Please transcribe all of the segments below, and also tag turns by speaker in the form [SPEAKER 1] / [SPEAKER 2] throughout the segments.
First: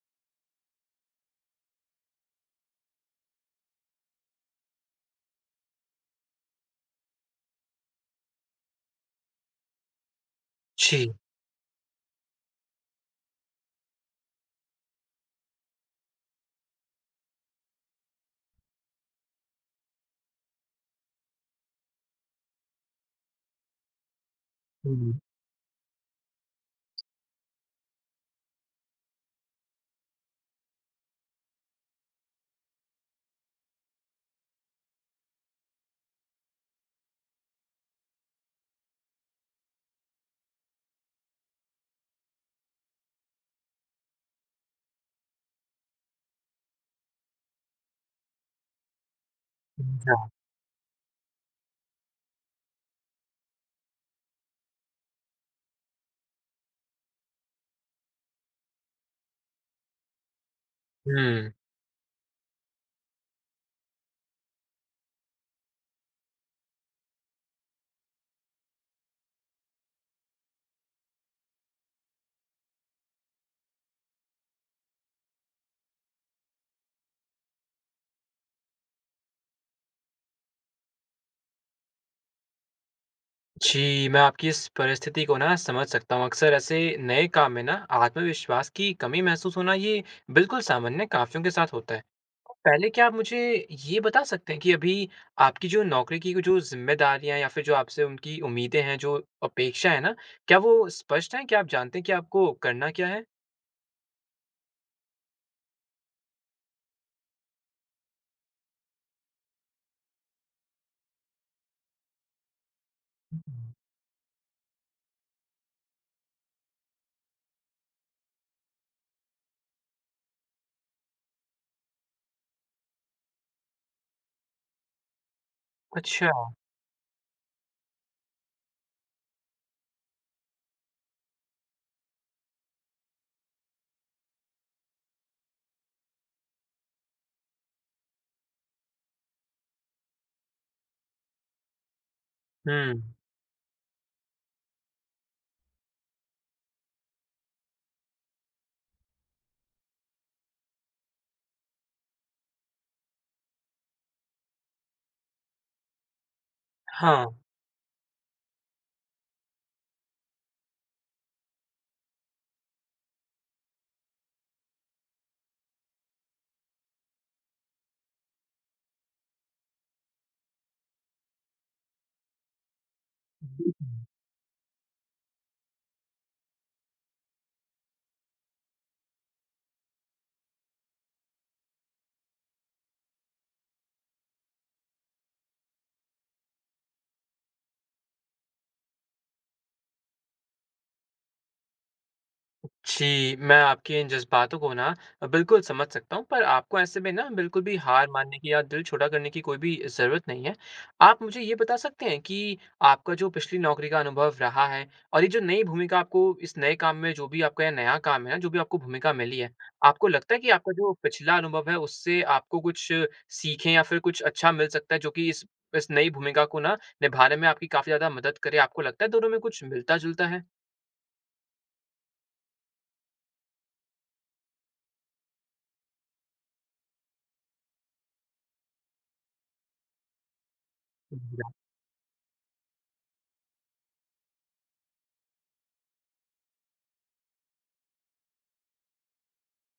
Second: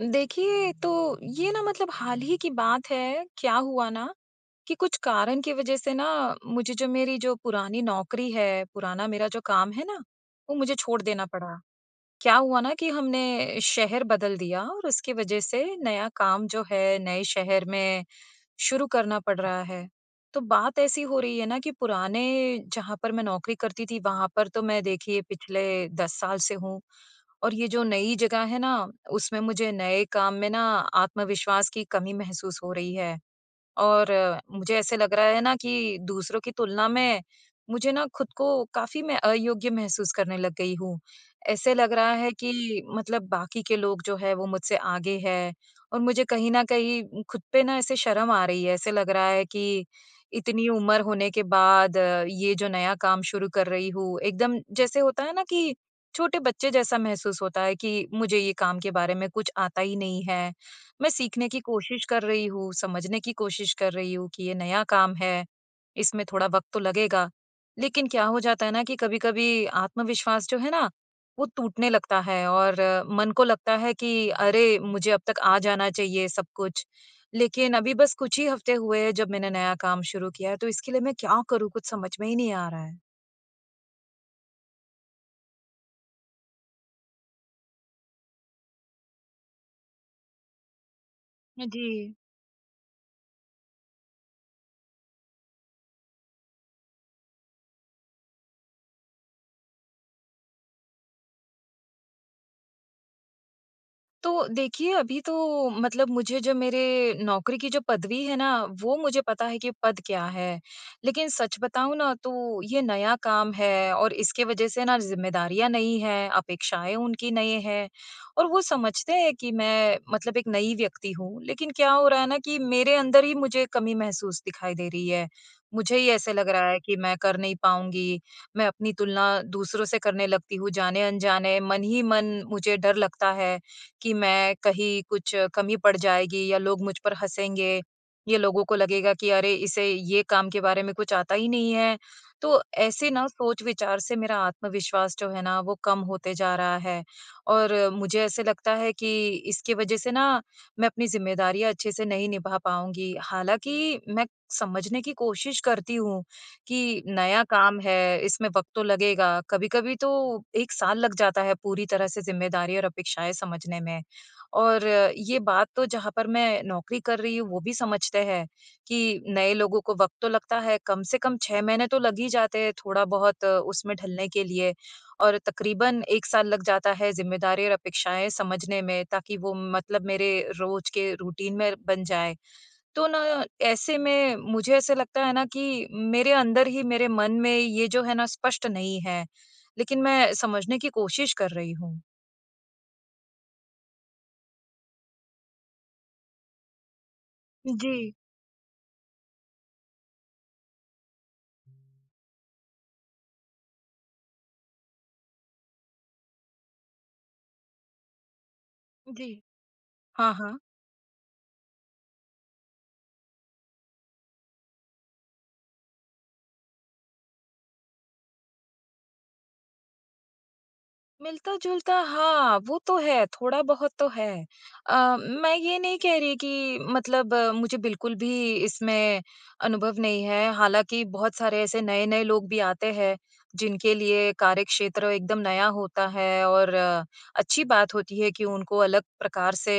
[SPEAKER 1] देखिए तो, ये ना मतलब हाल ही की बात है। क्या हुआ ना कि कुछ कारण की वज़ह से ना मुझे जो मेरी जो पुरानी नौकरी है, पुराना मेरा जो काम है ना, वो मुझे छोड़
[SPEAKER 2] जी।
[SPEAKER 1] देना पड़ा। क्या हुआ ना कि हमने शहर बदल दिया, और उसके वज़ह से नया काम जो है नए शहर में शुरू करना पड़ रहा है। तो बात ऐसी हो रही है ना कि पुराने, जहाँ पर मैं नौकरी करती थी, वहाँ पर तो मैं
[SPEAKER 2] हुँ, हुँ।
[SPEAKER 1] देखिए पिछले 10 साल से हूँ, और ये जो नई जगह है ना, उसमें मुझे नए काम में ना आत्मविश्वास की कमी महसूस हो रही है। और मुझे ऐसे लग रहा है ना कि दूसरों की तुलना में मुझे ना खुद को काफ़ी मैं अयोग्य महसूस करने लग गई हूँ। ऐसे लग रहा है कि मतलब बाकी के लोग जो हैं, वो मुझसे आगे हैं और मुझे कहीं न कहीं खुद पे ना ऐसे शर्म आ रही है। ऐसे लग रहा है कि
[SPEAKER 2] समझा।
[SPEAKER 1] इतनी उम्र होने के बाद ये जो नया काम शुरू कर रही हूँ, एकदम जैसे होता है ना कि छोटे बच्चे जैसा महसूस होता है कि मुझे ये काम के बारे में कुछ आता ही नहीं है। मैं सीखने
[SPEAKER 2] हुँ।
[SPEAKER 1] की कोशिश कर रही हूँ, समझने की कोशिश कर रही हूँ कि ये नया काम है, इसमें थोड़ा वक़्त तो लगेगा। लेकिन क्या हो जाता है ना कि, कभी-कभी आत्मविश्वास जो है ना वो टूटने लगता है, और मन को लगता है कि अरे! मुझे अब तक आ जाना चाहिए सब कुछ, लेकिन अभी बस कुछ ही हफ़्ते हुए हैं जब मैंने नया काम शुरू किया है। तो इसके लिए मैं क्या करूँ, कुछ समझ में ही नहीं आ रहा है?
[SPEAKER 2] जी, मैं आपकी इस परिस्थिति को ना समझ सकता हूँ। अक्सर ऐसे नए काम में ना आत्मविश्वास की कमी महसूस होना ये बिल्कुल सामान्य है, काफ़ियों के
[SPEAKER 1] हाँ
[SPEAKER 2] साथ होता है।
[SPEAKER 1] जी।
[SPEAKER 2] तो पहले क्या आप मुझे ये बता सकते हैं कि अभी आपकी जो नौकरी की वो जो ज़िम्मेदारियाँ या फिर जो आपसे उनकी उम्मीदें हैं, जो अपेक्षा है ना, क्या वो स्पष्ट है? क्या आप जानते हैं कि आपको करना क्या है?
[SPEAKER 1] तो देखिए, अभी तो मतलब मुझे जो मेरे नौकरी की जो पदवी है ना, वो मुझे पता है कि पद क्या है। लेकिन सच बताऊँ ना, तो ये नया काम है और इसके वज़ह से ना ज़िम्मेदारियाँ नई हैं अपेक्षाएँ उनकी नए हैं, और वो समझते हैं कि मैं मतलब एक नई व्यक्ति हूँ, लेकिन क्या हो रहा है ना कि मेरे अंदर ही मुझे कमी महसूस दिखाई दे रही है। मुझे ही ऐसा लग
[SPEAKER 2] अच्छा।
[SPEAKER 1] रहा है कि मैं कर नहीं पाऊँगी। मैं अपनी तुलना दूसरों से करने लगती हूँ जाने-अनजाने, मन ही मन मुझे डर लगता है, कि मैं कहीं कुछ कमी पड़ जाएगी या लोग मुझ पर हँसेंगे। ये लोगों को लगेगा कि, "अरे, इसे ये काम के बारे में कुछ आता ही नहीं है।" तो ऐसे
[SPEAKER 2] हुँ।
[SPEAKER 1] ना सोच-विचार से मेरा आत्मविश्वास जो है ना, वो कम होते जा रहा है, और मुझे ऐसे लगता है कि इसकी वज़ह से ना मैं अपनी ज़िम्मेदारियाँ अच्छे-से नहीं निभा पाऊँगी। हालाँकि मैं समझने की कोशिश करती हूँ, कि
[SPEAKER 2] हाँ।
[SPEAKER 1] नया काम है इसमें वक़्त तो लगेगा। कभी-कभी तो 1 साल लग जाता है पूरी तरह से ज़िम्मेदारी और अपेक्षाएँ समझने में, और ये बात तो जहाँ पर मैं नौकरी कर रही हूँ वो भी समझते हैं, कि नए लोगों को वक़्त तो लगता है, कम से कम 6 महीने तो लग ही जाते हैं थोड़ा-बहुत उसमें ढलने के लिए और तकरीबन 1 साल लग जाता है ज़िम्मेदारी और अपेक्षाएँ समझने में ताकि वो मतलब मेरे रोज़ के रूटीन में बन जाए। तो ना ऐसे में मुझे ऐसे लगता है ना कि, मेरे अंदर ही मेरे मन में ये जो है ना, स्पष्ट नहीं है। लेकिन मैं समझने की कोशिश कर रही हूँ।
[SPEAKER 2] जी, मैं आपके इन जज़्बातों को ना अ, बिल्कुल समझ सकता हूँ, पर आपको ऐसे में ना, बिल्कुल भी हार
[SPEAKER 1] जी।
[SPEAKER 2] मानने की या दिल छोटा करने की कोई भी ज़रूरत नहीं है। आप मुझे ये बता सकते हैं कि, आपका जो पिछली नौकरी का अनुभव रहा है और ये जो नई भूमिका आपको इस नए काम में जो भी आपका ये नया काम है, जो भी आपको भूमिका मिली
[SPEAKER 1] जी।
[SPEAKER 2] है, आपको
[SPEAKER 1] हाँ,
[SPEAKER 2] लगता है कि
[SPEAKER 1] हाँ।
[SPEAKER 2] आपका जो पिछला अनुभव है, उससे आपको कुछ सीखें या फिर कुछ अच्छा मिल सकता है, जो कि इस इस नई भूमिका को ना, निभाने में आपकी काफ़ी ज़्यादा मदद करे? आपको लगता है, दोनों में कुछ मिलता-जुलता है?
[SPEAKER 1] मिलता-जुलता, हाँ, वो तो है, थोड़ा बहुत तो है। अ, मैं ये नहीं कह रही कि मतलब मुझे बिल्कुल भी इसमें अनुभव नहीं है, हालाँकि बहुत
[SPEAKER 2] [unintelligible]
[SPEAKER 1] सारे ऐसे नए-नए लोग भी आते हैं, जिनके लिए कार्यक्षेत्र एकदम नया होता है और अच्छी बात होती है कि उनको अलग प्रकार से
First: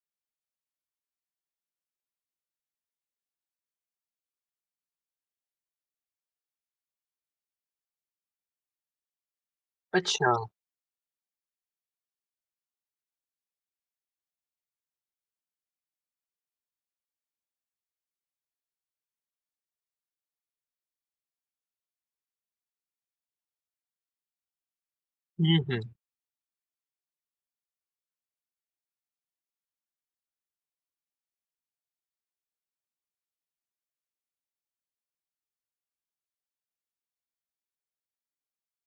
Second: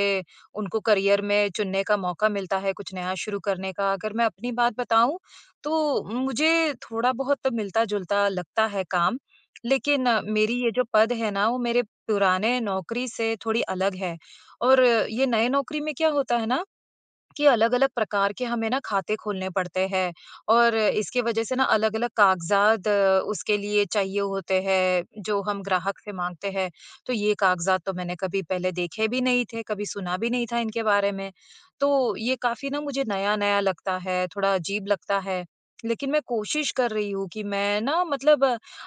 [SPEAKER 1] उनको करियर में चुनने का मौका मिलता है, कुछ नया शुरू करने का। अगर मैं अपनी बात बताऊँ, तो मुझे थोड़ा-बहुत मिलता-जुलता लगता है काम, लेकिन
[SPEAKER 2] अच्छा।
[SPEAKER 1] मेरी ये जो पद है ना, वो मेरे पुराने नौकरी से थोड़ी अलग है और ये नए नौकरी में क्या होता है ना, कि अलग-अलग प्रकार के हमें ना खाते खोलने पड़ते हैं और इसकी वजह से ना अलग-अलग कागज़ात उसके लिए चाहिए होते हैं, जो
[SPEAKER 2] हुँ,
[SPEAKER 1] हम
[SPEAKER 2] हुँ।
[SPEAKER 1] ग्राहक से माँगते हैं। तो ये कागज़ात तो मैंने कभी पहले देखे भी नहीं थे, कभी सुना भी नहीं था इनके बारे में, तो ये काफ़ी ना मुझे नया-नया लगता है, थोड़ा अजीब लगता है। लेकिन मैं कोशिश कर रही हूँ, कि मैं ना मतलब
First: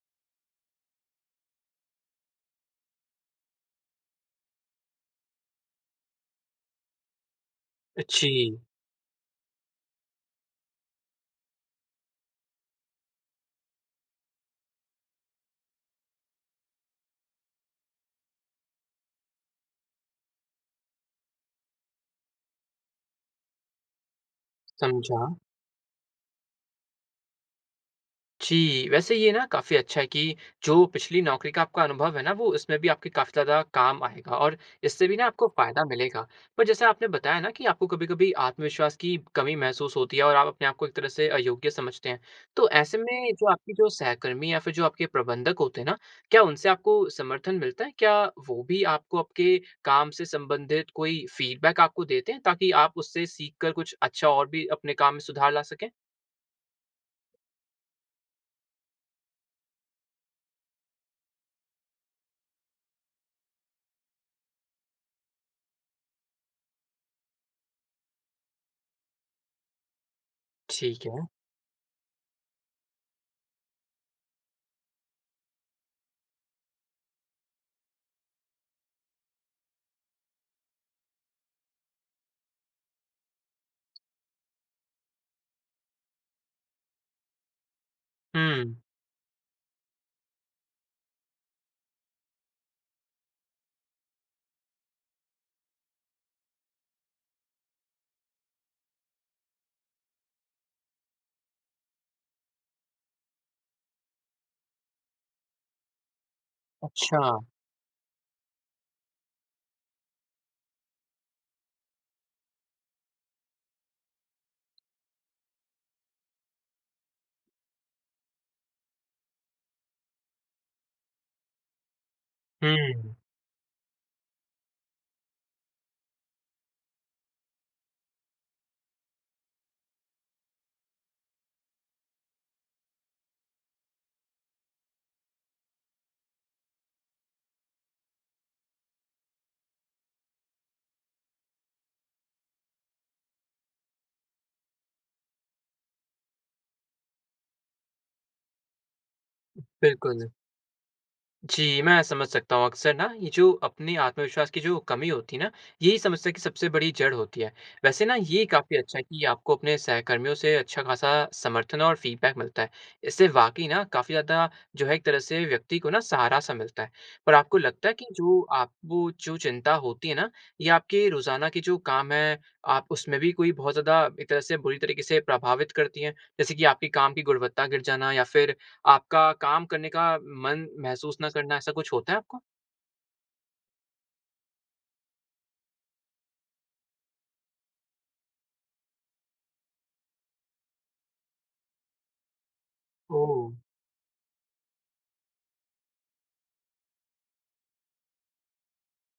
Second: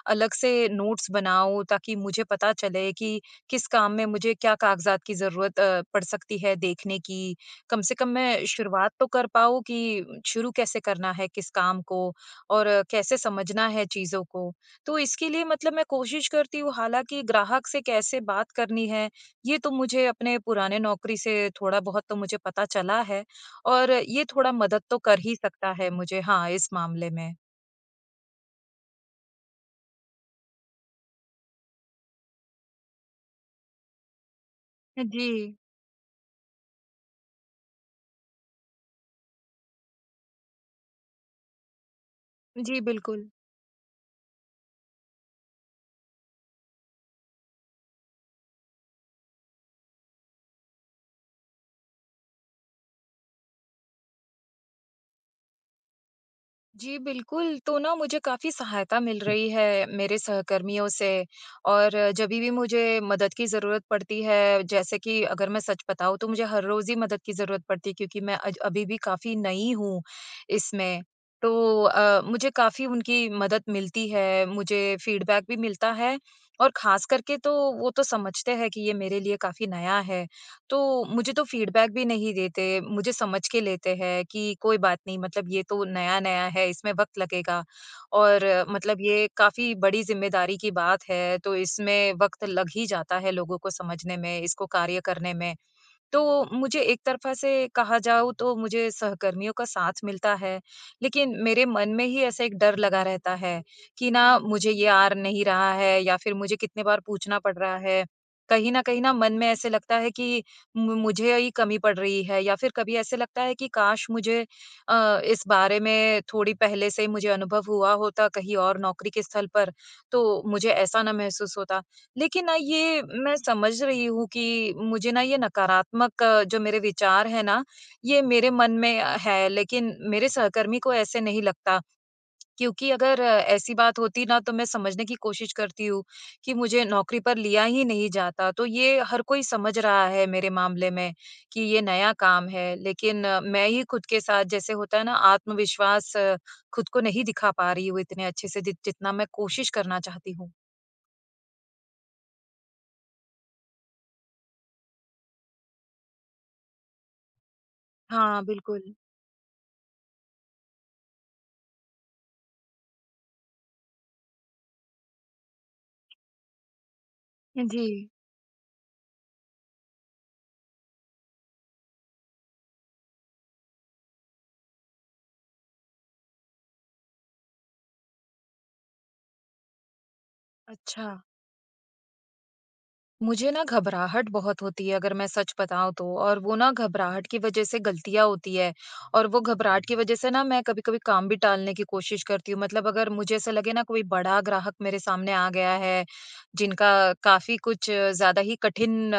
[SPEAKER 1] अलग से नोट्स बनाऊँ, ताकि मुझे पता चले कि, किस काम में मुझे क्या कागज़ात की ज़रूरत अ, पड़ सकती है देखने की, कम से
[SPEAKER 2] अ,
[SPEAKER 1] कम मैं
[SPEAKER 2] जी।
[SPEAKER 1] शुरुआत तो कर पाऊँ कि शुरू कैसे करना है किस काम को और कैसे समझना है चीज़ों को। तो इसके लिए मतलब मैं कोशिश करती हूँ, हालाँकि ग्राहक से कैसे बात करनी है, ये तो मुझे अपने पुराने नौकरी से थोड़ा-बहुत तो मुझे पता चला है और ये थोड़ा मदद तो कर ही
[SPEAKER 2] समझा।
[SPEAKER 1] सकता है मुझे हाँ, इस मामले में।
[SPEAKER 2] जी, वैसे ये ना, काफी अच्छा है कि जो पिछली नौकरी का आपका अनुभव है ना, वो इसमें भी आपके काफ़ी ज़्यादा काम आएगा और इससे भी ना आपको
[SPEAKER 1] जी।
[SPEAKER 2] फ़ायदा मिलेगा। पर जैसे आपने बताया ना कि आपको कभी-कभी आत्मविश्वास की कमी महसूस होती है और आप अपने आपको एक तरह से अयोग्य समझते हैं, तो
[SPEAKER 1] जी,
[SPEAKER 2] ऐसे
[SPEAKER 1] बिल्कुल।
[SPEAKER 2] में जो आपकी जो सहकर्मी या फिर जो आपके प्रबंधक होते हैं ना, क्या उनसे आपको समर्थन मिलता है? क्या वो भी आपको आपके काम से सम्बंधित कोई फ़ीडबैक आपको देते हैं, ताकि आप उससे सीख कर कुछ अच्छा और भी अपने काम में सुधार ला सकें?
[SPEAKER 1] जी, बिल्कुल, तो ना मुझे काफ़ी सहायता मिल रही है मेरे सहकर्मियों से और जभी भी मुझे मदद की ज़रूरत पड़ती है, जैसे कि अगर मैं सच बताऊँ, तो मुझे हर रोज़ ही मदद की ज़रूरत पड़ती है क्योंकि मैं अज अभी भी काफ़ी नई हूँ, इसमें।
[SPEAKER 2] ठीक है।
[SPEAKER 1] तो अ, मुझे काफ़ी उनकी मदद मिलती है, मुझे फ़ीडबैक भी मिलता है और खासकर के तो, वो तो समझते हैं कि ये मेरे लिए काफ़ी नया है, तो मुझे तो फ़ीडबैक भी नहीं देते। मुझे समझ के लेते हैं कि, "कोई बात नहीं, मतलब ये तो नया-नया है, इसमें वक्त लगेगा और
[SPEAKER 2] हुँ।
[SPEAKER 1] मतलब ये काफ़ी बड़ी ज़िम्मेदारी की बात है, तो इसमें वक्त लग ही जाता है लोगों को समझने में, इसको कार्य करने में।" तो मुझे एक तरफा से कहा जाऊ, तो मुझे सहकर्मियों का साथ मिलता है। लेकिन मेरे मन में ही ऐसा एक डर लगा रहता है कि ना, "मुझे ये आ नहीं रहा है या फिर मुझे कितनी बार पूछना
[SPEAKER 2] अच्छा।
[SPEAKER 1] पड़ रहा है।" कहीं न कहीं ना, मन में ऐसे लगता है कि मु मुझे ही कमी पड़ रही है या फिर कभी ऐसे लगता है कि काश मुझे अ, इस बारे में थोड़ी पहले से ही मुझे अनुभव हुआ होता, कहीं और नौकरी के स्थल पर, तो मुझे ऐसा ना महसूस होता। लेकिन ना, ये
[SPEAKER 2] हुँ।
[SPEAKER 1] मैं समझ रही हूँ कि मुझे ना ये नकारात्मक जो मेरे विचार हैं ना, ये मेरे मन में अ, हैं, लेकिन मेरे सहकर्मी को ऐसे नहीं लगता। क्योंकि अगर ऐसी बात होती ना, तो मैं समझने की कोशिश करती हूँ कि मुझे नौकरी पर लिया ही नहीं जाता, तो ये हर कोई समझ रहा है मेरे मामले में, कि ये नया काम है, लेकिन मैं ही खुद के साथ, जैसे होता है ना, आत्मविश्वास खुद को नहीं दिखा पा रही हूँ इतने अच्छे से, जित जितना मैं कोशिश करना
[SPEAKER 2] बिल्कुल।
[SPEAKER 1] चाहती हूँ।
[SPEAKER 2] जी, मैं समझ सकता हूँ। अक्सर ना ये जो अपनी आत्मविश्वास की जो कमी होती है ना, यही समस्या की सबसे बड़ी जड़ होती है। वैसे ना
[SPEAKER 1] हाँ,
[SPEAKER 2] ये काफ़ी
[SPEAKER 1] बिल्कुल।
[SPEAKER 2] अच्छा है कि आपको अपने सहकर्मियों से अच्छा-खासा समर्थन और फ़ीडबैक मिलता है। इससे वाक़ई ना काफ़ी ज़्यादा जो है एक तरह से व्यक्ति को ना सहारा-सा मिलता है। पर आपको
[SPEAKER 1] अ,
[SPEAKER 2] लगता है कि
[SPEAKER 1] जी।
[SPEAKER 2] जो आपको जो चिंता होती है ना, ये आपके रोज़ाना के जो काम हैं, आप उसमें भी कोई बहुत ज़्यादा एक तरह से बुरी तरीक़े से प्रभावित करती हैं? जैसे कि आपकी काम की गुणवत्ता गिर जाना या फिर आपका काम करने का मन महसूस
[SPEAKER 1] अच्छा।
[SPEAKER 2] ना करना, ऐसा कुछ होता है आपको?
[SPEAKER 1] मुझे ना घबराहट बहुत होती है अगर मैं सच बताऊँ तो, और वो ना घबराहट की वज़ह से ग़लतियाँ होती हैं, और वो घबराहट की वज़ह से ना मैं कभी-कभी काम भी टालने की कोशिश करती हूँ। मतलब अगर मुझे ऐसा
[SPEAKER 2] ओह!
[SPEAKER 1] लगे ना कोई बड़ा ग्राहक मेरे सामने आ गया है, जिनका काफ़ी कुछ ज़्यादा ही कठिन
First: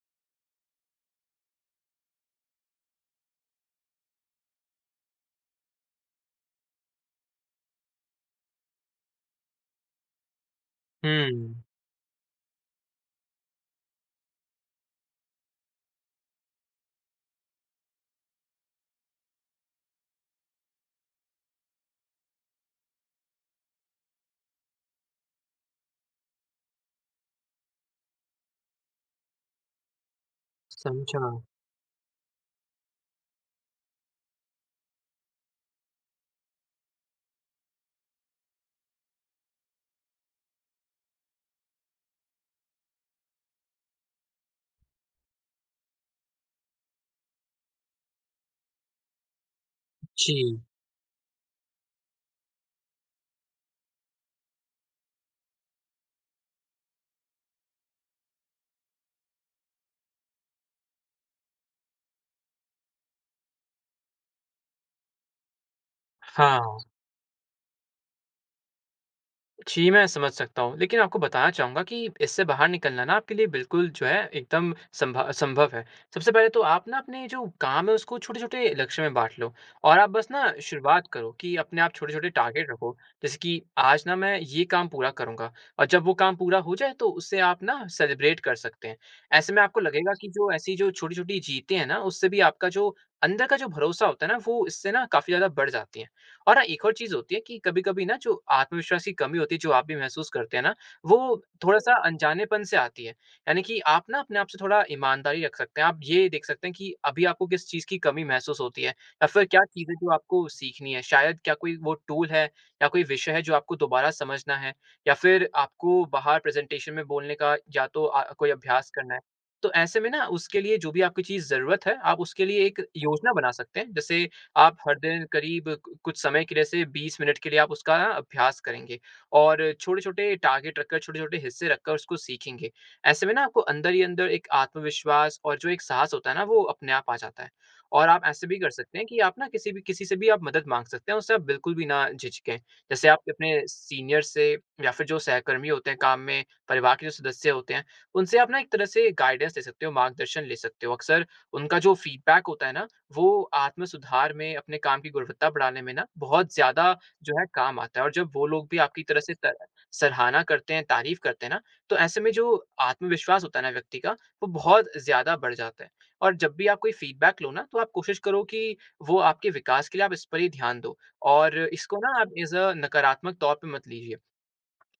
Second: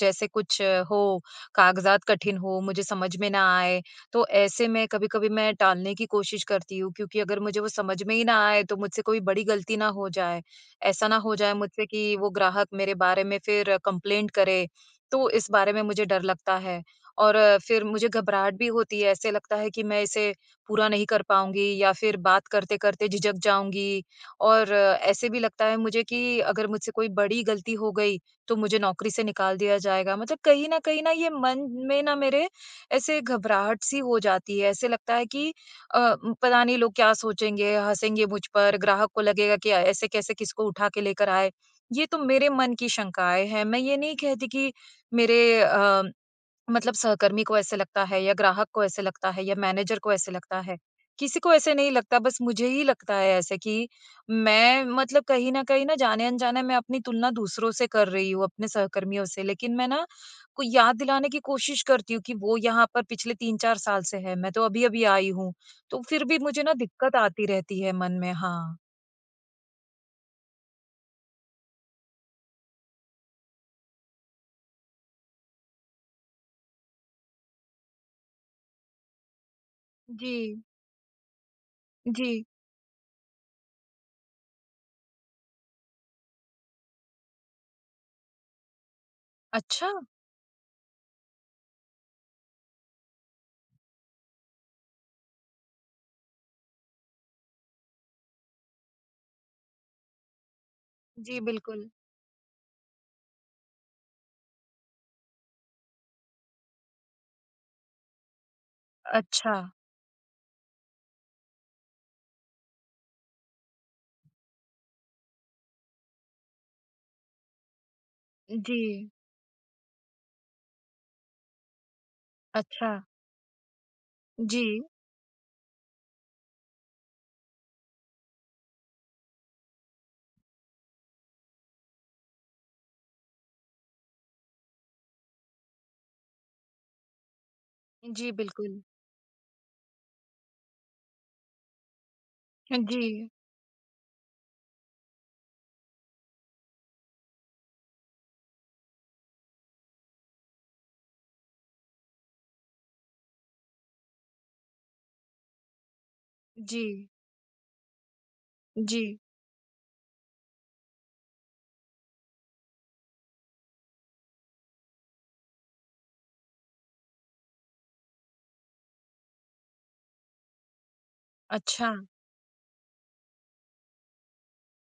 [SPEAKER 1] जैसे कुछ हो, कागज़ात कठिन हों, मुझे समझ में ना आए, तो ऐसे मैं कभी-कभी मैं टालने की कोशिश करती हूँ, क्योंकि अगर मुझे वो समझ में ही ना आए, तो मुझसे कोई बड़ी ग़लती ना हो जाए। ऐसा ना हो जाए
[SPEAKER 2] हुँ।
[SPEAKER 1] मुझसे कि वो ग्राहक मेरे बारे में फिर कंप्लेंट करे, तो इस बारे में मुझे डर लगता है। और फिर मुझे घबराहट भी होती है, ऐसे लगता है कि मैं इसे पूरा नहीं कर पाऊँगी या फिर बात करते-करते झिझक जाऊँगी, और ऐसे भी लगता है मुझे कि अगर मुझसे कोई बड़ी ग़लती हो गई, तो मुझे नौकरी से निकाल दिया जाएगा। मतलब कहीं न कहीं ना, ये
[SPEAKER 2] समझा।
[SPEAKER 1] मन में ना मेरे ऐसे घबराहट-सी हो जाती है, ऐसे लगता है कि अ, म पता नहीं लोग क्या सोचेंगे, हँसेंगे मुझ पर, ग्राहक को लगेगा कि अ, ऐसे कैसे किसको उठा के लेकर आए। ये तो मेरे मन की शंकाएँ हैं, मैं ये नहीं कहती कि मेरे अ, मतलब सहकर्मी को ऐसे लगता है या ग्राहक को ऐसे लगता है या मैनेजर को ऐसे
[SPEAKER 2] जी।
[SPEAKER 1] लगता है। किसी को ऐसे नहीं लगता, बस मुझे ही लगता है ऐसे कि मैं मतलब कहीं न कहीं न जाने-अनजाने मैं अपनी तुलना दूसरों से कर रही हूँ, अपने सहकर्मियों से। लेकिन मैं ना कोई याद दिलाने की कोशिश करती हूँ कि वो यहाँ पर पिछले 3-4 साल से हैं, मैं तो अभी-अभी आई हूँ। तो फिर भी मुझे ना
[SPEAKER 2] हाँ।
[SPEAKER 1] दिक़्क़त आती रहती है मन में। हाँ।
[SPEAKER 2] जी, मैं समझ सकता हूँ। लेकिन आपको बताना चाहूँगा कि इससे बाहर निकलना ना आपके लिए बिल्कुल जो है, एकदम संभ अ, संभव है। सबसे पहले तो आप ना अपने जो काम हैं, उसको छोटे-छोटे लक्ष्यों में बाँट लो और आप बस ना
[SPEAKER 1] जी।
[SPEAKER 2] शुरुआत करो कि अपने आप छोटे-छोटे
[SPEAKER 1] जी।
[SPEAKER 2] टारगेट रखो। जैसे कि, "आज ना, मैं ये काम पूरा करूँगा।" और जब वो काम पूरा हो जाए, तो उसे आप ना सेलिब्रेट कर सकते हैं। ऐसे में आपको
[SPEAKER 1] अच्छा।
[SPEAKER 2] लगेगा कि जो ऐसी जो छोटी-छोटी जीतें हैं ना, उससे भी आपका जो अंदर का जो भरोसा होता है ना, वो इससे ना काफ़ी ज़्यादा बढ़ जाती है और हाँ, एक और चीज़ होती है कि कभी-कभी ना, जो आत्मविश्वास की कमी होती है, जो आप भी महसूस करते हैं ना,
[SPEAKER 1] जी,
[SPEAKER 2] वो
[SPEAKER 1] बिल्कुल।
[SPEAKER 2] थोड़ा-सा अनजानेपन से आती है। यानी कि आप ना, अपने आप से थोड़ा ईमानदारी रख़ सकते हैं। आप ये देख सकते हैं कि अभी आपको किस चीज़ की कमी महसूस होती है या फिर क्या
[SPEAKER 1] अच्छा।
[SPEAKER 2] चीज़ है, जो आपको सीखनी है? शायद क्या कोई वो टूल है या कोई विषय है, जो आपको दोबारा समझना है, या फिर आपको बाहर प्रेज़ेंटेशन में बोलने का या तो अ, कोई अभ्यास
[SPEAKER 1] जी।
[SPEAKER 2] करना है? तो ऐसे में ना, उसके लिए जो भी आपकी चीज़ ज़रुरत है, आप उसके लिए एक
[SPEAKER 1] अच्छा।
[SPEAKER 2] योजना बना सकते हैं। जैसे आप
[SPEAKER 1] जी
[SPEAKER 2] हर दिन करीब कु कुछ समय के लिए, जैसे 20 मिनट के लिए आप उसका ना अभ्यास करेंगे और छोटे-छोटे टारगेट रखकर, छोटे-छोटे हिस्से रखकर उसको सीखेंगे। ऐसे में ना, आपको अंदर ही अंदर एक आत्मविश्वास और जो एक साहस होता है ना, वो अपने आप आ जाता है और आप
[SPEAKER 1] जी,
[SPEAKER 2] ऐसे भी कर
[SPEAKER 1] बिल्कुल।
[SPEAKER 2] सकते हैं कि आप ना किसी भी किसी से भी आप मदद माँग सकते हैं और उससे आप बिल्कुल भी ना झिझकें।
[SPEAKER 1] हाँ
[SPEAKER 2] जैसे आप
[SPEAKER 1] जी।
[SPEAKER 2] अपने सीनियर्स से या फिर जो सहकर्मी होते हैं काम में, परिवार के जो सदस्य होते हैं, उनसे आप ना एक तरह से गाइडेंस ले सकते हो, मार्गदर्शन ले सकते हो। अक्सर उनका जो फ़ीडबैक होता है ना, वो आत्म सुधार में, अपने काम की गुणवत्ता बढ़ाने में ना, बहुत ज़्यादा
[SPEAKER 1] जी।
[SPEAKER 2] जो है, काम आता है और जब वो लोग भी आपकी
[SPEAKER 1] जी।
[SPEAKER 2] तरह से स सराहना करते हैं, तारीफ करते हैं ना, तो ऐसे में जो आत्मविश्वास होता है ना व्यक्ति का, वो बहुत ज़्यादा बढ़ जाता है। और जब भी आप कोई फ़ीडबैक लो ना, तो आप कोशिश करो कि वो आपके विकास के लिए आप इस पर ही ध्यान दो और
[SPEAKER 1] अच्छा।
[SPEAKER 2] इसको ना आप एज़ अ नकारात्मक तौर पे मत लीजिए।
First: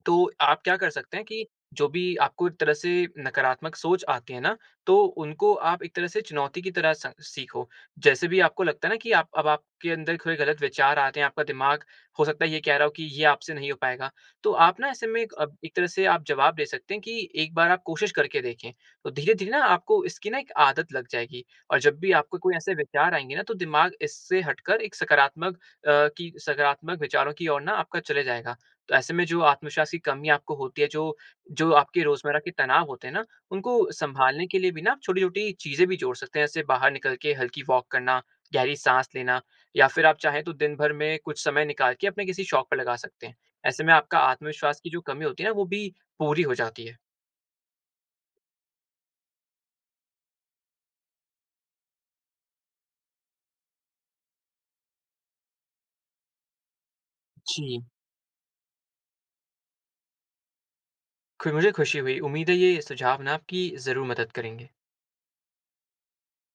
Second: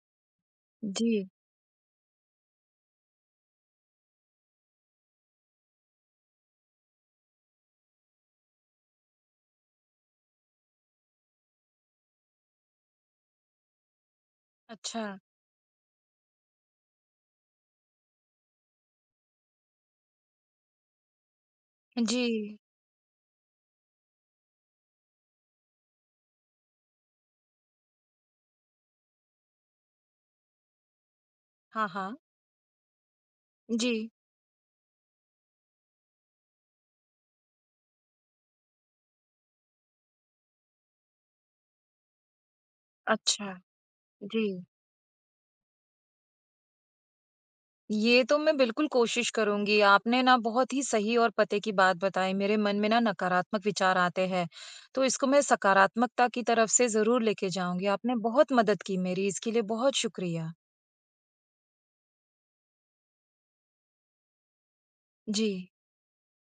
[SPEAKER 2] तो आप क्या कर सकते हैं
[SPEAKER 1] जी।
[SPEAKER 2] कि जो भी आपको एक तरह से नकारात्मक सोच आते हैं ना, तो उनको आप एक तरह से चुनौती की तरह स सीखो। जैसे भी आपको लगता है ना कि आप अब आपके अंदर थोड़े गलत विचार आते हैं, आपका दिमाग, हो सकता है, ये कह रहा हो कि ये आपसे नहीं हो पाएगा। तो आप ना, ऐसे
[SPEAKER 1] अच्छा।
[SPEAKER 2] में एक अप एक तरह से आप जवाब दे सकते हैं कि एक बार आप कोशिश करके देखें, तो धीरे-धीरे ना आपको इसकी ना एक आदत लग जाएगी और जब भी आपको कोई
[SPEAKER 1] जी।
[SPEAKER 2] ऐसे विचार आएँगे ना, तो दिमाग इससे हटकर एक सकारात्मक अ, की सकारात्मक विचारों की ओर ना, आपका चले जाएगा। तो ऐसे में जो आत्मविश्वास की कमी आपको होती है, जो जो
[SPEAKER 1] हाँ,
[SPEAKER 2] आपके
[SPEAKER 1] हाँ।
[SPEAKER 2] रोज़मर्रा के तनाव होते हैं ना, उनको
[SPEAKER 1] जी।
[SPEAKER 2] सँभालने के लिए भी ना आप छोटी-छोटी चीज़ें भी जोड़ सकते हैं, जैसे बाहर निकल के हल्की वॉक करना, गहरी साँस लेना या फिर आप चाहें, तो दिन भर में कुछ समय निकाल के अपने किसी शौक पे लगा सकते हैं।
[SPEAKER 1] अच्छा।
[SPEAKER 2] ऐसे में आपका
[SPEAKER 1] जी।
[SPEAKER 2] आत्मविश्वास की जो कमी होती है ना, वो भी पूरी हो जाती है।
[SPEAKER 1] ये तो मैं बिल्कुल कोशिश करुँगी। आपने ना बहुत ही सही और पते की बात बताई। मेरे मन में ना नकारात्मक विचार आते हैं, तो इसको मैं सकारात्मकता की तरफ से ज़रूर लेके
[SPEAKER 2] जी।
[SPEAKER 1] जाऊँगी। आपने बहुत मदद की मेरी, इसके लिए बहुत शुक्रिया।
[SPEAKER 2] खु मुझे ख़ुशी हुई। उम्मीद है, ये सुझाव ना आपकी ज़रूर मदद करेंगे।
[SPEAKER 1] जी।